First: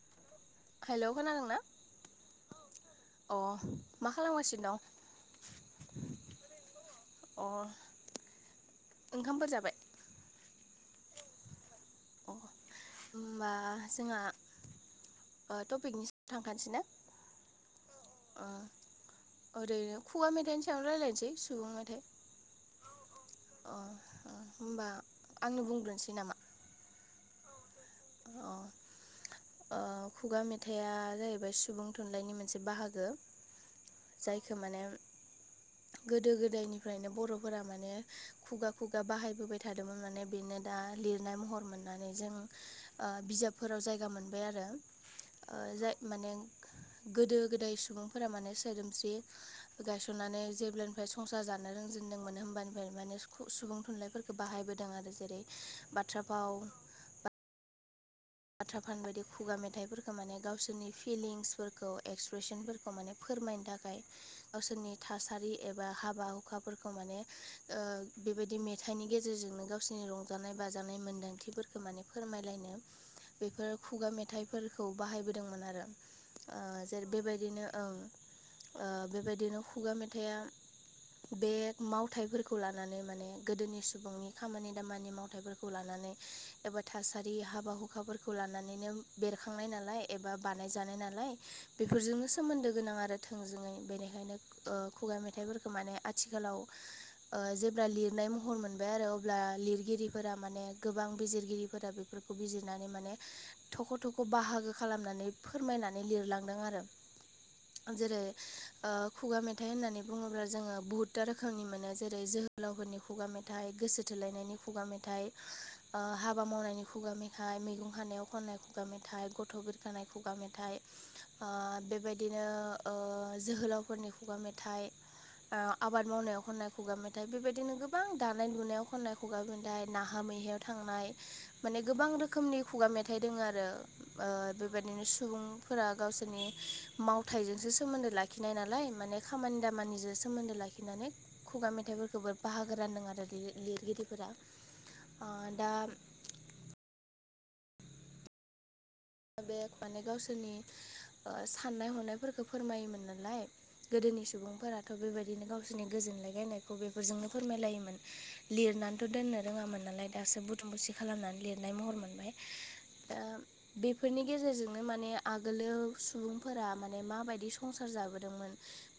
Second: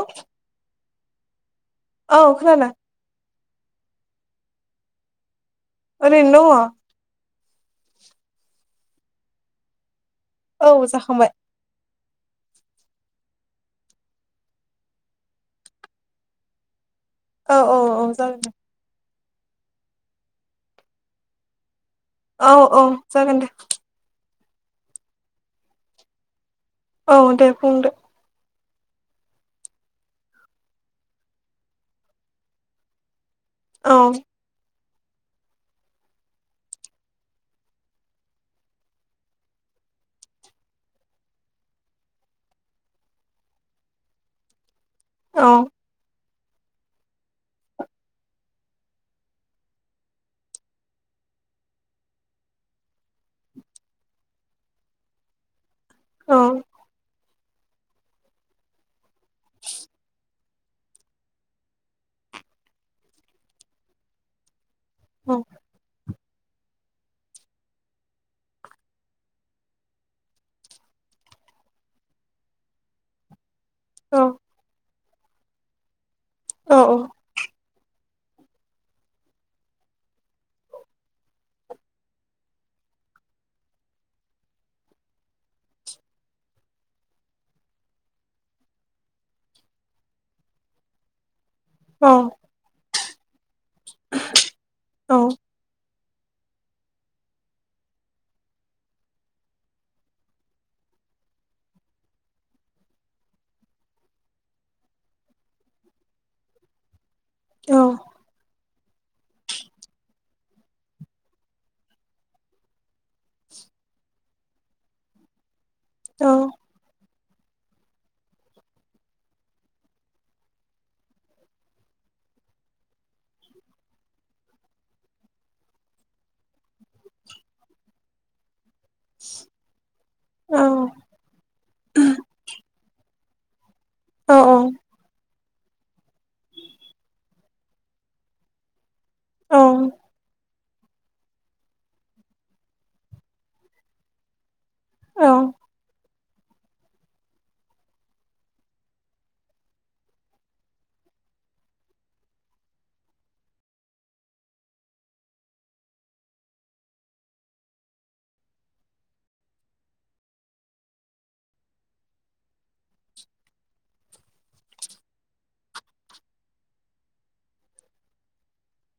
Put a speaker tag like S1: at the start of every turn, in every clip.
S1: औ
S2: हेलौ खोनादों ना?
S1: औ खोनादों
S2: अ मा खालामगासिनो दं
S1: ओरैनौ दङ।
S2: अ ओंखामफोर जाबाय?
S1: औ जाखांबाय।
S2: अ होमबा जोंहा ओ टपिकनि [unintelligible] थांखानोसै ना?
S1: औ औ औ जागोन
S2: ओ
S1: दे
S2: ओरैनो खुवा मेथाइनि सायावनो रायलायनोसै सुबुं मेथाइ।
S1: औ औ जागोन दे।
S2: अ ओ होमबा आंनो बुंग्रोनोसै नामा।
S1: औ दे बुंदो।
S2: अ ओ खुगा मेथाइआ जाहैबाय सुबुं थुनलायनि मोनसे बाहागो।
S1: औ।
S2: जायखो माने गोदो गोदायनिफ्रायनो बर'फोरा माने खुगा-खुगा बाहायबोबाय थादोंमोन माने बेनो दा लिरनाय महर मोननानै जों ओ बिजाबफोराव जायगा मोनबाय आरो
S1: औ
S2: ओ जाय माने गोदो-गोदाय सुबुंफोरा माने सोदोमस्रि गायसननानै जेब्लानिफ्राय संसार जानो रोंजेनदोंमोन होमबानिफाय माने [unintelligible] सुबुं थुनलाइफोर खौ बाहायबोदों आरो जेरै बाथ्रा
S1: औ
S2: भाव बाथ्रा फान बायदि खुगा मेथाइफोरखौ माने गावसोरनि फिलिंसफोरखौ एक्सप्रेसनफोरखौ माने फोरमायनो थाखाय गावसोरनि
S1: औ
S2: थासारि एबा हाबा [unintelligible] खाफोरखौ माने ओ बेबायदि मेथाइनि गेजेरजोंनो गावसिनि रंजानाय-बाजानाय मोन्दांथि फोर खो माने फोरमायलायनो बेफोर खुगा
S1: औ
S2: मेथाइफोरखौ बाहायबोदोंमोन आरो ओ
S1: औ
S2: जेर बेबायदिनो ओं ओ बेबायदिनो खुगा मेथाइआ बे मावथाइफोरखौ लानानै माने गोदोनि सुबुंनि खामानि दामानि मावथाइफोरखौ लानानै एबा थासारि हाबा हु [unintelligible] खाफोरखौ लानानैनो बेरखांनाय नालाय एबा बानायजानाय नालाय
S1: औ
S2: बेफोरजोंनो सोमोन्दो गोनां आरो थोंजोङै बेनिखायनो ओ
S1: औ
S2: खुगा मेथाइफोरखौ माने थिखालाव ओ जेब्ला लिरनाय महर मोनबाय आरो अब्ला लिरगिरिफोरा माने गोबां बिजिरगिरिफोरा बेफोरखौ बिजिर नानै माने थख' थख' बाहागो खालामनानै फोरमायनानै लिरलांदों आरो आं जेरै ओ खुगा मेथाइ होननानै बुङोब्ला जोङो बहुदता रोखोमनि मोनो जेरै जोहोलावफोरनि खुगा मेथाइ, गोसो थोलायनायनि खुगा मेथाइ ओ
S1: औ
S2: हाबा मावनायनि खुगा मेथ थाइ मैगं खानायाव खननाय खुगा मेथाइ, गथ' बुरखानाय खुगा मेथाइ। ओ बेबायदिनो ओ जोहोलावफोरनि खुगा मेथाइ। ओ आबाद मावनायाव खननाय खुगा मेथाइ बेबायदिनो गोबां दानाय लुनायाव खन्नाय खुगा मेथाय नाहा मैहायाव
S1: औ
S2: थांनाय माने गोबां रोखोमनि खुगा मेथाइ दोङो आरो ओ
S1: औ
S2: बेबायदिनो सुबुं फोरा गावसोरनि मावथाइजोंसो सोमोन्दो लाखिनाय नालाय माने
S1: औ
S2: खामानि दामानिजो सोमोन्दो लाखिनानै खुगा मेथाइफोरखौबो बाहागो रानदों आरो लि लिरगिरिफोरा ओ दा बेग माने गावसोरनि ओ साननाय हनायफोरखौ फोरमायोमोन नालाय गोदोनि सुबुंफोराथ' बेबादिनो गावसोरनि गोजोनलाय गायनायखौ बेफोरजोंनो फोरमायलायोमोन। लिरनानैथ' दोननो रोङामोन नालाय दासो बुथुम बुसि खालामनानै लिरनाय महर मोनबाय। दाम बेफोरनि गेजेरजोंनो माने आगोलो सुबुंफोरा माने माबायदि संसार जाबोदोंमोन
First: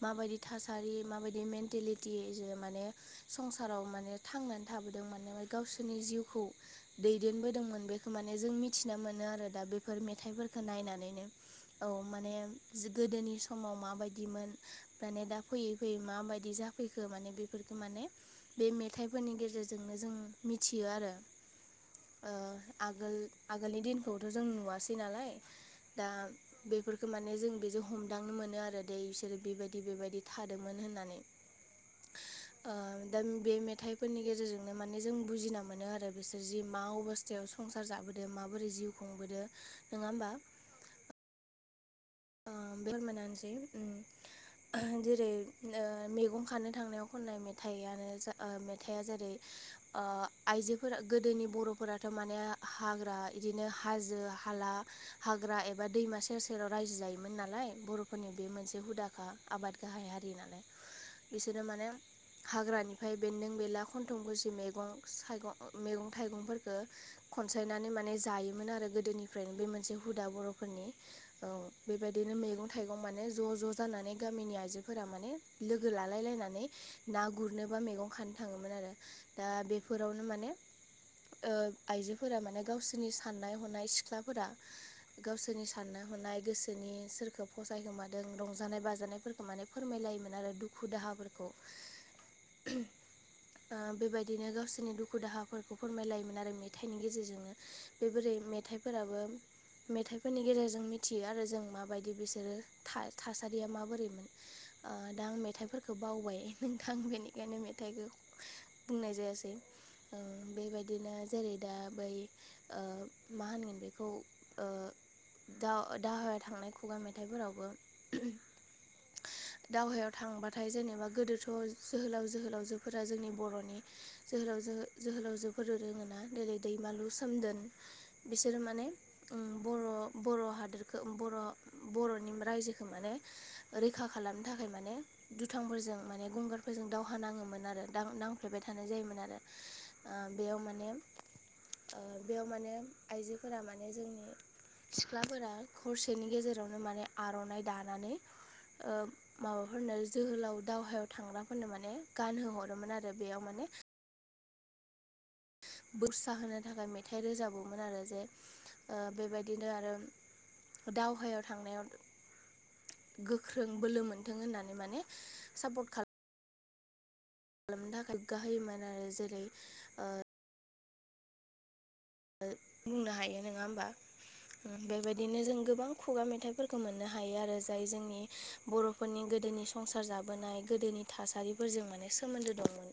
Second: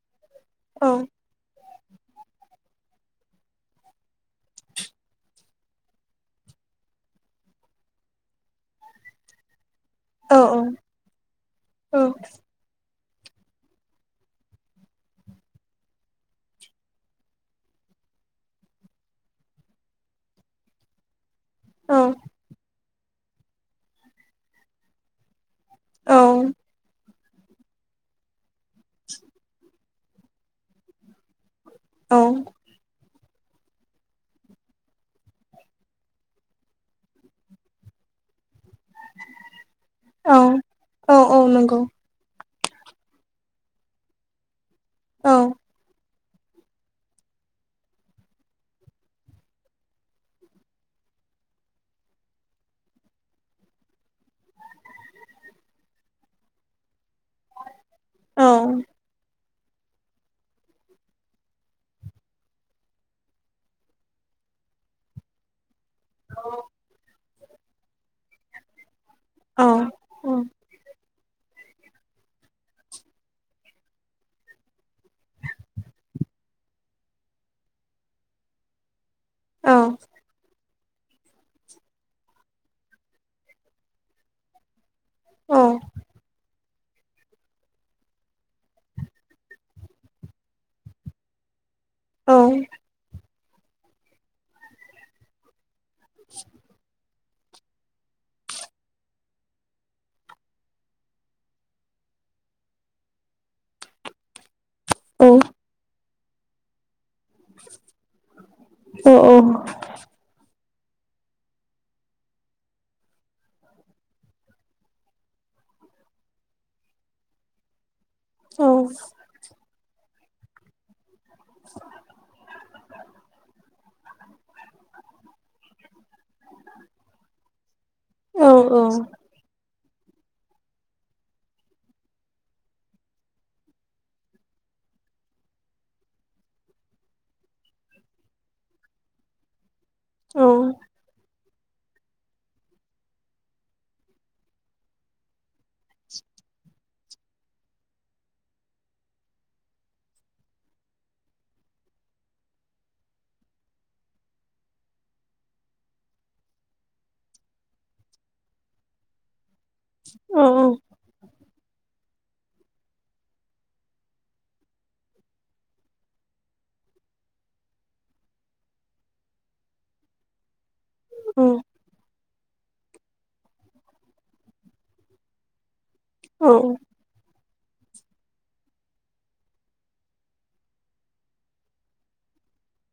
S2: माबायदि थासारि माबायदि मेन्टेलिटि जो माने संसाराव माने थांनानै थाबोदों माने गावसोरनि जिउखौ दैदेनबोदोंमोन बेखौ माने जों मिथिना मोनो आरो दा बेफोर मेथाइफोरखौ नायनानैनो औ माने जो गोदोनि समाव माबायदिमोन ब्राने दा फैयै फैयै माबायदि जाफैखो माने बेफोरखौ माने बे मेथाइफोरनि गेजेरजोंनो जों मिथियो आरो ओ आगोल आगोलनि दिनखौथ' जों नुवासै नालाय दा बेफोरखौ माने जों बेजों हमदांनो मोनो आरो दे बिसोरो बेबायदि बैबे बायदि थादोंमोन होननानै
S1: औ
S2: ओ दा बे मेथाइफोरनि गेजेरजोंनो माने जों बुजिना मोनो आरो बिसोर जि मा अबस सेयाव संसार जाबोदो माबोरै जिउ खुंबोदो नङा होमबा?
S1: औ औ औ नंगौ।
S2: ओ बेर [unintelligible] मोनानोसै जेरै
S1: औ
S2: ओ मैगं खानो थांनायाव खननाय मेथाइयानो जा ओ मेथाइआ जेरै ओ आइजोफोरा गोदोनि बर'फोराथ' माने हाग्रा इदिनो हाजो हाला हाग्रा एबा दैमा सेर सेराव रायजो जायोमोन नालाय बर'फोरनि बे
S1: औ
S2: मोनसे हुदा खा आबाद गाहाय हारि नालाय बिसोरनो माने हाग्रानिफ्राय बेन्दों बेनला खन्थं गुसि मैगं सायगं ओ मेगं थाइगंफोरखो खनसायनानै माने जायोमोन आरो गोदोनि ओमफ्रायनो
S1: औ
S2: बे मोनसे हुदा
S1: औ
S2: बर'फोरनि औ बेबायदिनो मैगं थाइगं माने ज' ज' जानानै गामिनि आइजोफोरा माने लोगो लालाय लायनानै ना गुरनोबा मैगं खानो थाङोमोन आरो दा
S1: औ औ
S2: बेफोरावनो माने ओ आइजोफोरा माने गावसोरनि साननाय हनाय सिख्लाफोरा गावसोरनि साननाय हनाय गोस सोरनि सोरखौ फसायखोमादों रंजानाय बाजानायफोरखौ माने फोरमायलायोमोन आरो दुखु दाहाफोरखौ ओ बेबायदिनो गावसोरनि दुखु दाहाफोरखौ फोरमायलायोमोन आरो मेथायनि गेजेरजोंनो बे बोरै मेथाइफोराबो मेथाइफोरनि गेजेरजों मिथियो आरो जों माबायदि बिसोरो था थासारिया माबोरैमोन ओ दा आं मेथाइफोरखौ बावबाय नोंथां बेनि बेखायनो मेथाइखौ बुंनाय जायासै औ बेबायदिनो जेरै-दा बै ओ मा होनगोन बेखौ ओ दा दावहा थांनाय खुगा मेथाइफोरावबो
S1: औ
S2: दावहायाव थांबाथाय जेनेबा गोदोथ' जोहोलाव जोहोलावजोफोरा जोंनि बर'नि जोलावजो जोहोलावजोफोर रोङोना जेरै दैमालु सोमदोन बिसोरो माने उम बर' बर' हादोरखौ बर' बर'नि रायजोखौ माने रैखा खालामनो थाखाय माने दुथांफोरजों माने गंगारफोरजों दावहा नाङोमोन आरो दां नांफ्लेबाय थानाय जायोमोन आरो ओ बेयाव माने ओ बेयाव माने आइजोफोरा माने जोंनि सिख्लाफोरा हरसेनि गेजेरावनो माने आर'नाइ दानानै ओ माबाफोरनो जोहोलाव दावहायाव थांग्राफोरनो माने गानहोहरोमोन आरो बेयाव माने बुरसा होनो थाखाय मेथाइ रोजाबोमोन आरो जे ओ बेबायदिनो आरो
S1: औ
S2: दावहायाव थांनायाव गोख्रों बोलो मोनथों होननानै माने सापर्ट खालाम खालामनो थाखाय गाहोयोमोन आरो जेरै ओ
S1: औ
S2: बुंनो हायो नोङा होमबा बेबायदिनो जों गोबां खुगा
S1: औ
S2: मेथाइफोरखौ मोनो नो हायो आरो जाय जोंनि बर'फोरनि गोदोनि संसार जाबोनाय गोदोनि थासारि फोरजों माने सोन्दो दंमोन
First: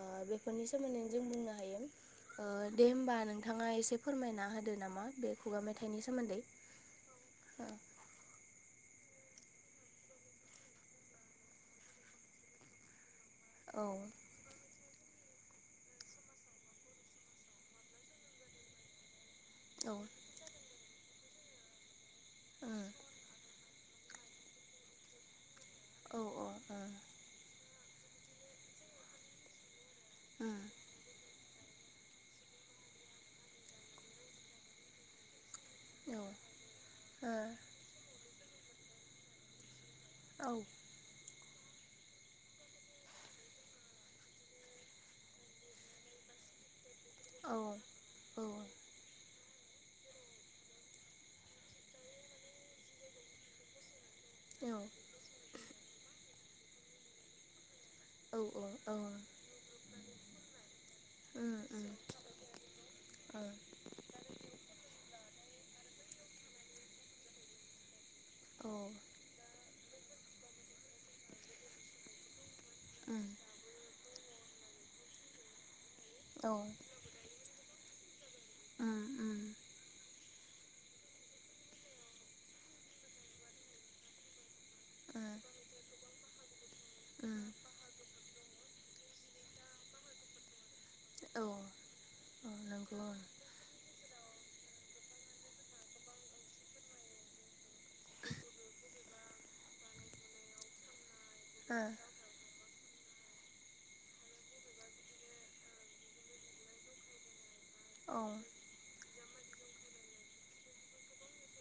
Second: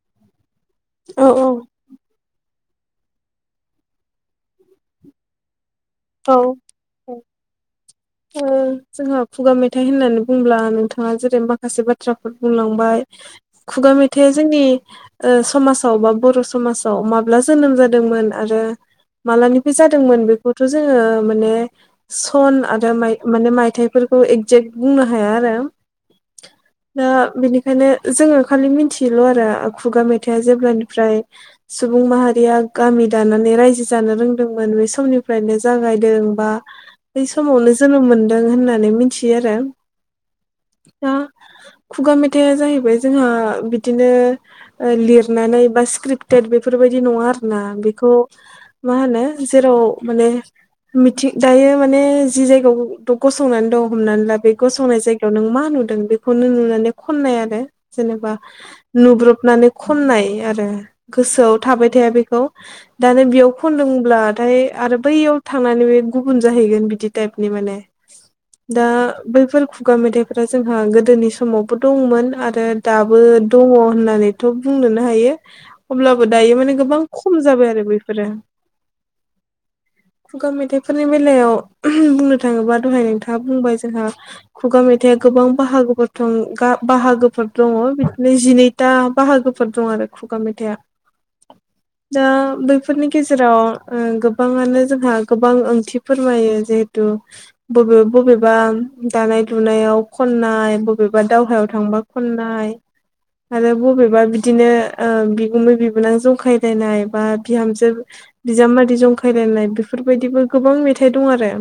S2: ओ बे फोरनि सोमोन्दै जों
S1: औ
S2: बुंनो हायो दे होमबा नोंथाङा एसे फोरमायना होदो नामा बे खुगा मेथाइनि
S1: औ
S2: सोमोन्दै
S1: ओ
S2: औ
S1: जोंहा खुगा मेथाइ होननानै बुंङोब्ला नोंथाङा जेरै माखासे बाथ्राफोर बुंलांबाय
S2: औ
S1: खुगा मेथाइ जोंनि ओ समाजाव बा बर' समाजाव माब्ला जोनोम जादोंमोन आरो मालानिफ्राय
S2: औ
S1: जादोंमोन बेखौथ' जोङो माने सन
S2: उम
S1: आरो माइ माने मायथाइफोरखौ एक्जेक्ट बुंनो हाया आरो
S2: औ औ उम
S1: दा बेनि खायनो जोङो खालि मिन्थियोल' आरो खुगा मेथाइआ
S2: उम
S1: जेब्लानिफ्राय सुबुं माहारिया गामि दानानै रायजो जानो रोंदोंमोन बे समनि फ्रायनो जागायदों बा
S2: औ
S1: बै समावनो जोनोम मोनदों होननानै मिथियो आरो
S2: औ
S1: दा खुगा मेथाइआ जाहैबाय जोंहा बिदिनो लिरनानै बा स्क्रिप्ट टेट बेफोर बायदि नङा
S2: औ
S1: आरोना बेखौ
S2: औ
S1: मा होनो जेराव माने मिथिं दायो माने जि जायगायाव गसंनानै दं हमनानै ला बे गसंनाय जायगायाव नों मा नुदों बेखौ नों नुनानै खननाय आरो जेनेबा
S2: औ औ औ
S1: नुब्रबनानै खननाय आरो
S2: उम
S1: गोसोआव
S2: उम
S1: थाबाय थाया बेखौ दानो बेयाव
S2: उम
S1: खनदोंब्लाथाय आरो बैयाव थांनानै बे गुबुन जाहैगोन बिदि टाइपनि माने
S2: औ
S1: दा बैफोर खुगा मेथाइफोरा जोंहा गोदोनि समावबो दंमोन आरो दाबो
S2: उम
S1: दङ होननानैथ' बुंनोनो हायो अब्लाबो
S2: औ
S1: दायो
S2: उम
S1: माने गोबां खम जाबाय आरो बैफोरो
S2: उम उम
S1: खुगा मेथाइफोरनि बेलायाव बुंनो थाङोबा दहाय नोंथाङा बुंबाय जोंहा खुगा मेथाइआ
S2: उम
S1: गोबां बाहागोफोर दं
S2: उम
S1: बाहागोफोर दङ नैजिनैता बाहागोफोर दं आरो खुगा मेथाइआ
S2: औ
S1: दा
S2: नंगौ
S1: बैफोरनि गेजेराव गोब बाङानो जोंहा गोबां ओंथि फोरमायो जिहेथु बबे बबेबा दानाय लुनायाव खननाय बबेबा दावहायाव थांबा खननाय आरो बबेबा बिदिनो बिगुमै बिबोनां जंखायलायनाय बा बिहामजो
S2: ओं
S1: बिजामादै जंखाय खायलायनाय बेफोर बायदिबो गोबां मेथाइ दं आरो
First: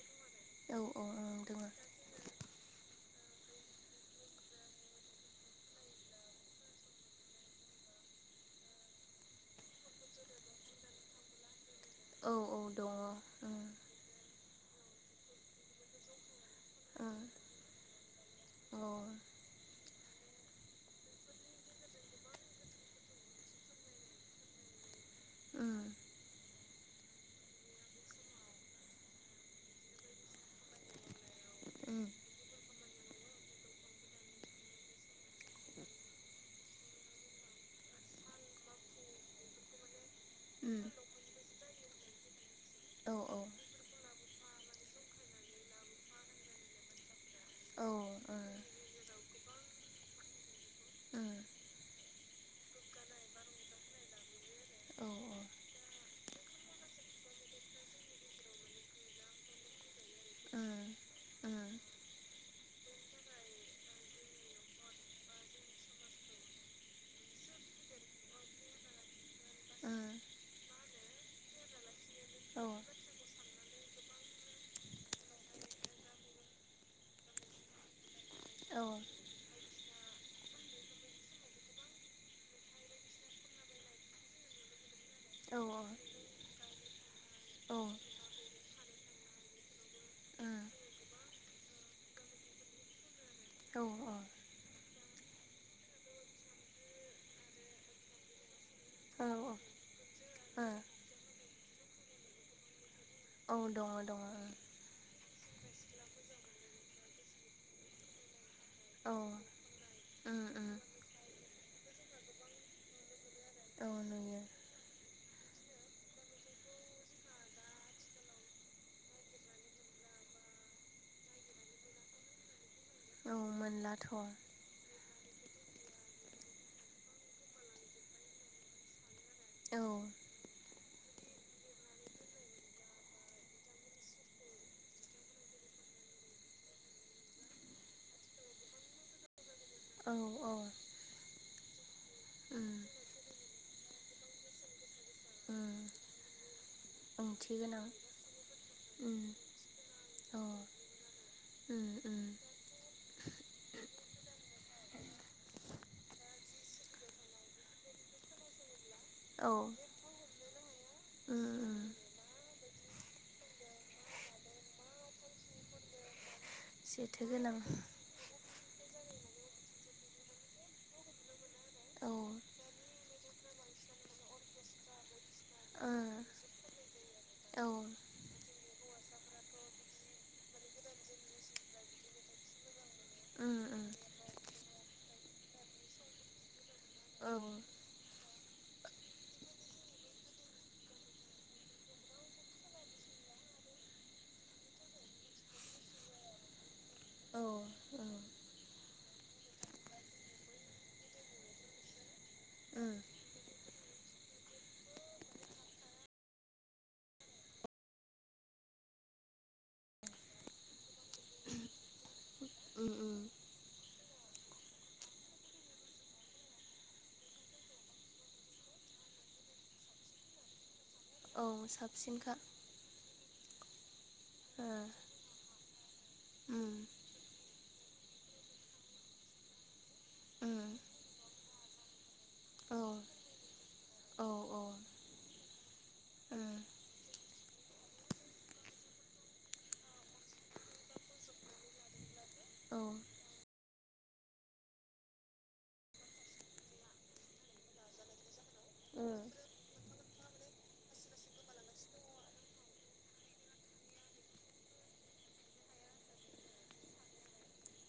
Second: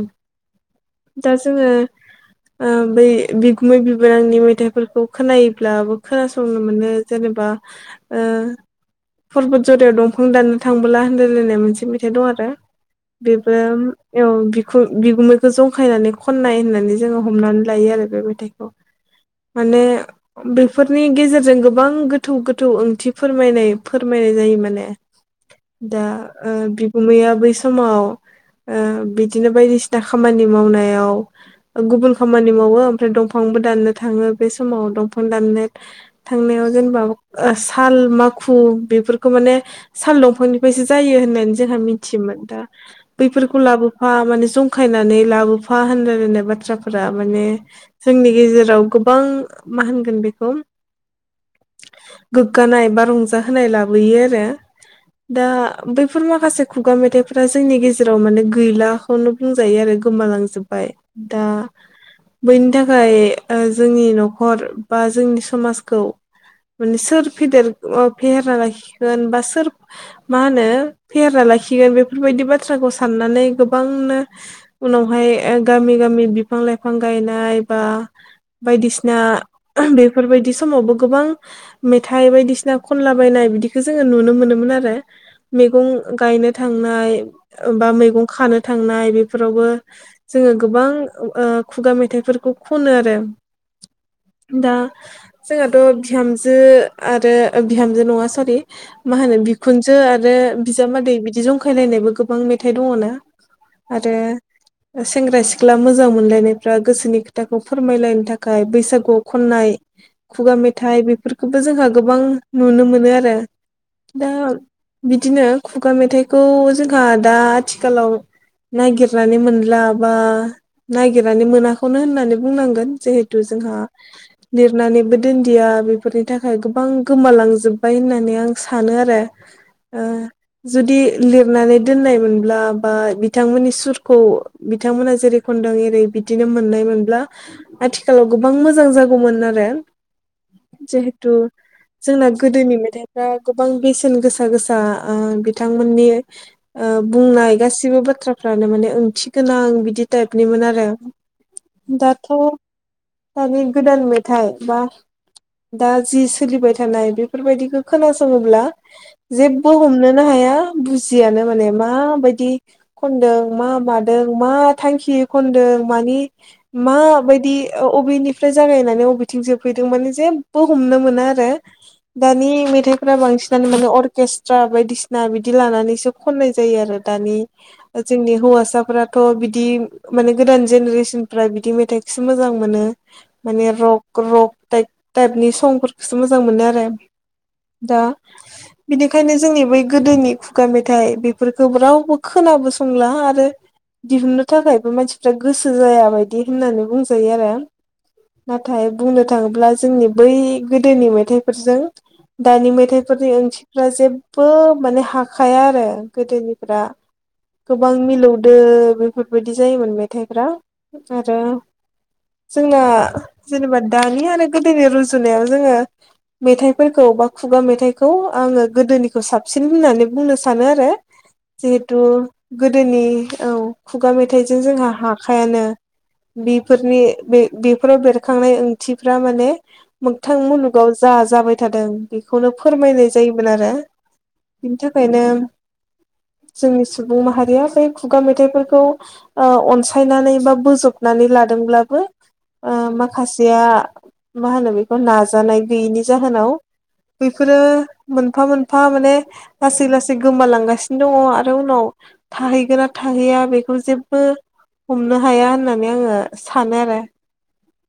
S2: ओ औ
S1: दा जोङो
S2: [unintelligible]
S1: ओ बै बिगुमै बिबोनांनि मेथाइफोरखौ खोनायोब्लाबो खोनासंनो मोनो जेनेबा ओ परबत जरियाव दंफां दाननो थांबोला होनलायलायनाय मोनसे मेथाइ दं
S2: औ
S1: आरो
S2: दङ
S1: बेबोम औ बिखु बिगुमैखौ जंखायनानै खननाय होननानै
S2: दङ
S1: जोङो हमनानै लायो आरो बे मेथाइखौ
S2: उम औ
S1: माने बेफोरनि गेजेरजों गोबां गोथौ गोथौ ओंथि फोरमायनाय फोरमायनाय जायो माने
S2: उम
S1: दा ओ बिगुमैया बै समाव ओ बिदिनो बायदिसिना खामानि मावनायाव
S2: उम
S1: गुबुन खामानि मावो ओमफ्राय दंफांबो दाननो थाङो बे समाव दंफां दाननो थांनायाव जेनेबा ओ साल माखु बेफोरखौ माने साल दं
S2: उम
S1: फांनिफ्रायसो जायो होननानै जोंहा मिथियोमोन दा
S2: औ
S1: बैफोरखौ
S2: औ
S1: लाबो फा माने जंखायनानै लाबोफा होनलायलायनाय बाथ्राफोरा माने
S2: ओ उम
S1: जोंनि गेजेराव गोबां मा होनगोन बेखौ गोग्गानाय बा रंजाहोनाय लाबोयो आरो
S2: औ
S1: दा
S2: उम
S1: बैफोर माखासे खुगा मेथाइ फ्रा जोंनि गेजेराव माने गैलाखौनो बुंजायो आरो
S2: उम
S1: गोमालांजोब्बाय दा
S2: उम
S1: बैनि थाखाय ओ जोंनि न'खर बा जोंनि समाजखौ माने सोर फेदेर फेहेरना लाखिगोन बा सोर
S2: औ
S1: मा होनो फेहेरना लाखिगोन बेफोरबायदि
S2: औ
S1: बाथ्राखौ साननानै गो गोबांनो उनावहाय ओ गामि गामि बिफां लाइफां गायनाय बा ओ
S2: औ
S1: बायदिसिना बेफोरबायदि समावबो गोबां मेथाइ बायदिसिना खनला बायनाय बिदिखौ जोङो नुनो मोनोमोन आरो
S2: उम औ
S1: मैगं गायनो थांनाय बा मैगं खानो थांनाय बेफोरावबो जोङो गोबां ओ खुगा मेथाइफोरखौ खनो आरो
S2: औ औ
S1: दा जोंहाथ' बिहामजो आरो ओ बिहामजो नङा सरि मा होनो बिखुनजो आरो बिजामादै बिदि जंखायलायनायबो गोबां मेथाइ दङना
S2: औ
S1: आरो सेंग्रा सिख्ला मोजां मोनलायनायफ्रा गोसोनि खोथाखौ फोरमायलायनो थाखाय
S2: ओ
S1: बैसागुआव
S2: औ
S1: खननाय
S2: दङ दङ ओं औ उम
S1: खुगा
S2: उम
S1: मेथाइ बेफोरखौबो जोंहा गोबां नुनो मोनो आरो
S2: औ
S1: दा
S2: नुयो
S1: बिदिनो खुगा मेथाइखौ जोंहा दा आथिखालाव। नागिरनानै मोनला बा नागिरनानै मोनखौैनो होननानै बुंनांगोन जिहेथ
S2: औ
S1: थु जोंहा।
S2: मोनलाथ' औ
S1: लिरनानैबो दोनदिया बेफोरनि थाखाय गोबां गोमालांजोब्बाय होननानै आं सानो आरो।
S2: औ
S1: ओ जुदि लिरनानै दोननायमोनब्ला बा बिथांमोननि सुरखौ। बिथांमोना जेरै खनदों एरै बिदिनो मोननाय मोनब्ला। आथिखालाव गोबां मोजां जागौमोन आरो।
S2: औ औ।
S1: दु जोंना गोदोनि मेथाइफ्रा गोबां बेसेन गोसा गोसा ओ
S2: उम
S1: बिथांमोननि। ओ
S2: ओंथि
S1: बुंनाय
S2: गोनां
S1: गासिबो बाथ्रा फ्रानो माने
S2: उम
S1: ओंथिगोनां बिदि
S2: औ
S1: टाइपनिमोन आरो
S2: उम उम
S1: दाथ' दानि गोदान मेथाइ बा। दा जि सोलिबाय थानाय बेफोरबायदिखौ खोनासङोब्ला।
S2: औ
S1: जेबो
S2: उम
S1: हमनोनो हाया बुजियानो माने
S2: उम
S1: माबायदि। खनदों मा मादों मा थांखि खनदों मानि
S2: जेथो
S1: माबायदि
S2: गोनां
S1: अ अबेनि मानिफ्राय जागायनानै बबेथिंजोबफैदों माने जेबो हमनो मोना आरो
S2: औ ओ
S1: दानि मेथाइफोरा बांसिनानो माने अर्केस्ट्रा बायदिसिना बिदि बिदि लानानैसो
S2: औ
S1: खननाय जायो आरो दानि
S2: उम
S1: जोंनि हौवासाफोराथ' बिदि माने गोदान जेनेरेसनफ्रा मेथाइखौसो मोजां मोनो। माने
S2: उम
S1: रक रक टाइ टाइपनि संफोरखौसो मोजां मोनो आरो।
S2: औ।
S1: दा बिनिखायनो बै गोदोनि। खुगा मेथाइ बेफोरखौ रावबो खोनाबो संला आरो। दिहुनो थाखायबो मानसिफ्रा गोसो जाया बायदि होननानै बुंजायो आरो।
S2: ओ।
S1: नाथाय बुंनो थाङोब्ला जोंनि बै गोदोनि मेथाइफोरजों। दानि
S2: उम
S1: मेथाइफोरनि ओंथिफ्रा जेबो माने ह खाया आरो गोदोनिफ्रा। गोबां मिलौदो बेफोरबायदि जायोमोन मेथाइफ्रा आरो। जोंना
S2: उम उम
S1: जेनेबा दानि आरो गोदोनि रुजुनायाव जोङो। मेथाइफोरखौ बा खुगा मेथाइखौ आङो गोदोनिखौ साबसिन होननानै। बुंनो सानो आरो
S2: औ
S1: जिहेथु।
S2: साबसिनखा
S1: गोदोनि औ खुगा मेथाइजों
S2: ओ
S1: जोंहा हाखायानो।
S2: उम
S1: बेफोरनि बे बेफोराव बेरखांनाय ओंथिफ्रा माने। मोगथां
S2: उम
S1: मुलुगाव जा जाबाय थादों बेखौनो
S2: औ
S1: फोरमायनाय जायोमोन आरो
S2: औ औ
S1: ओखायनो
S2: उम
S1: जोंनि सुबुं माहारिया बै खुगा मेथाइफोरखौ। ओ अनसायनानै बा बोजबनानै लादोंब्लाबो। ओ
S2: औ उम
S1: माखासेया मा होनो बेखौ नाजानाय गैयैनि जाहोनाव। बेफोरो मोनफा मोनफा माने। लासै लासै गोमालांगासिनो दङ आरो उनाव। थाहैगोना थाहैया बेखौ जेबो। हमनो हाया होननानै आङो सानो आरो।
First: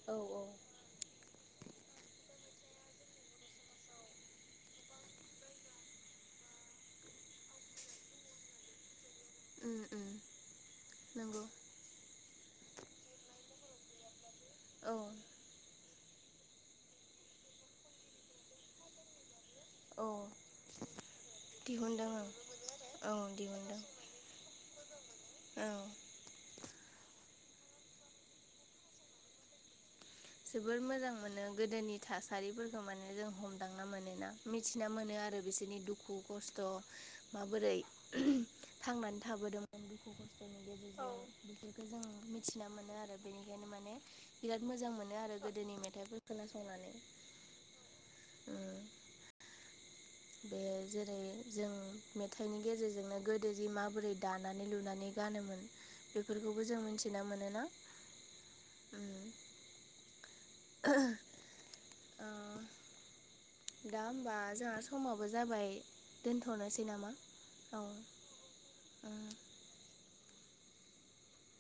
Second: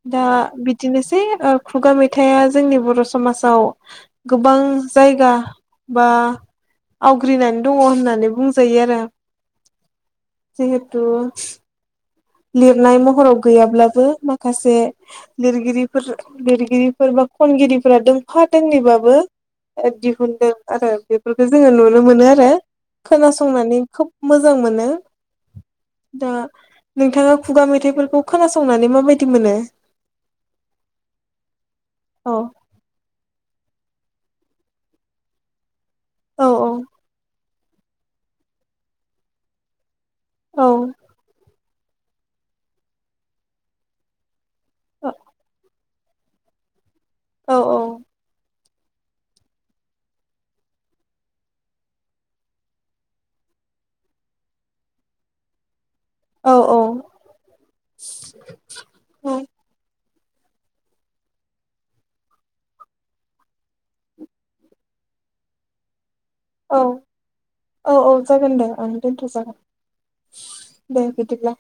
S2: औ
S1: दा बिदिनोसै ओ खुगा मेथाइआ जोंनि बर' समाजाव गोबां जायगा बा आवग्रिनानै दङ होननानै बुंजायो आरो
S2: उम उम
S1: जिहेथु
S2: नंगौ
S1: लिरनाय महराव गैयाब्लाबो माखासे
S2: औ
S1: लिरगिरि फोर लिरगिरिफोर बा खनगिरिफोरा दोंफा दोंनैबाबो ओ
S2: औ
S1: दिहुनदों। आरो बेफोरखौ जोङो नुनो
S2: दिहुनदों
S1: मोनो
S2: ओं
S1: आरो
S2: औ
S1: खोनासंनानै
S2: दिहुनदों
S1: खोब मोजां मोनो।
S2: औ
S1: दा नोंथाङा खुगा मेथाइफोरखौ खोनासंनानै माबायदि मोनो?
S2: जोबोर मोजां मोनो गोदोनि
S1: औ
S2: थासारिफोर खौ माने जों हमदांना मोनो ना मिथिना मोनो आरो बिसोरनि दुखु दुखु
S1: औ
S2: खस्थ'
S1: औ
S2: माबोरै थांनानै थाबोदों दुखु खस्थ' गेजेरजों औ बेफोरखौ जों मिथिना मोनो आरो बेनिखायनो माने बिराद मोजां मो नो आरो गोदोनि मेथाइफोर खोनासंनानै
S1: औ औ
S2: उ बे जेरै जों मेथाइनि गेजेरजोंनो गोदो जि माबोरै दानानै-लुनानै गानोमोन
S1: औ
S2: बेफोरखौबो जों
S1: औ
S2: मिथिना मोनोना।
S1: औ
S2: उ ओ दा होमबा जोंहा समाबो जाबाय
S1: औ
S2: दोनथ'नोसै नामा
S1: औ औ जागोन दे आं दोनथ' जागोन दे बिदिब्ला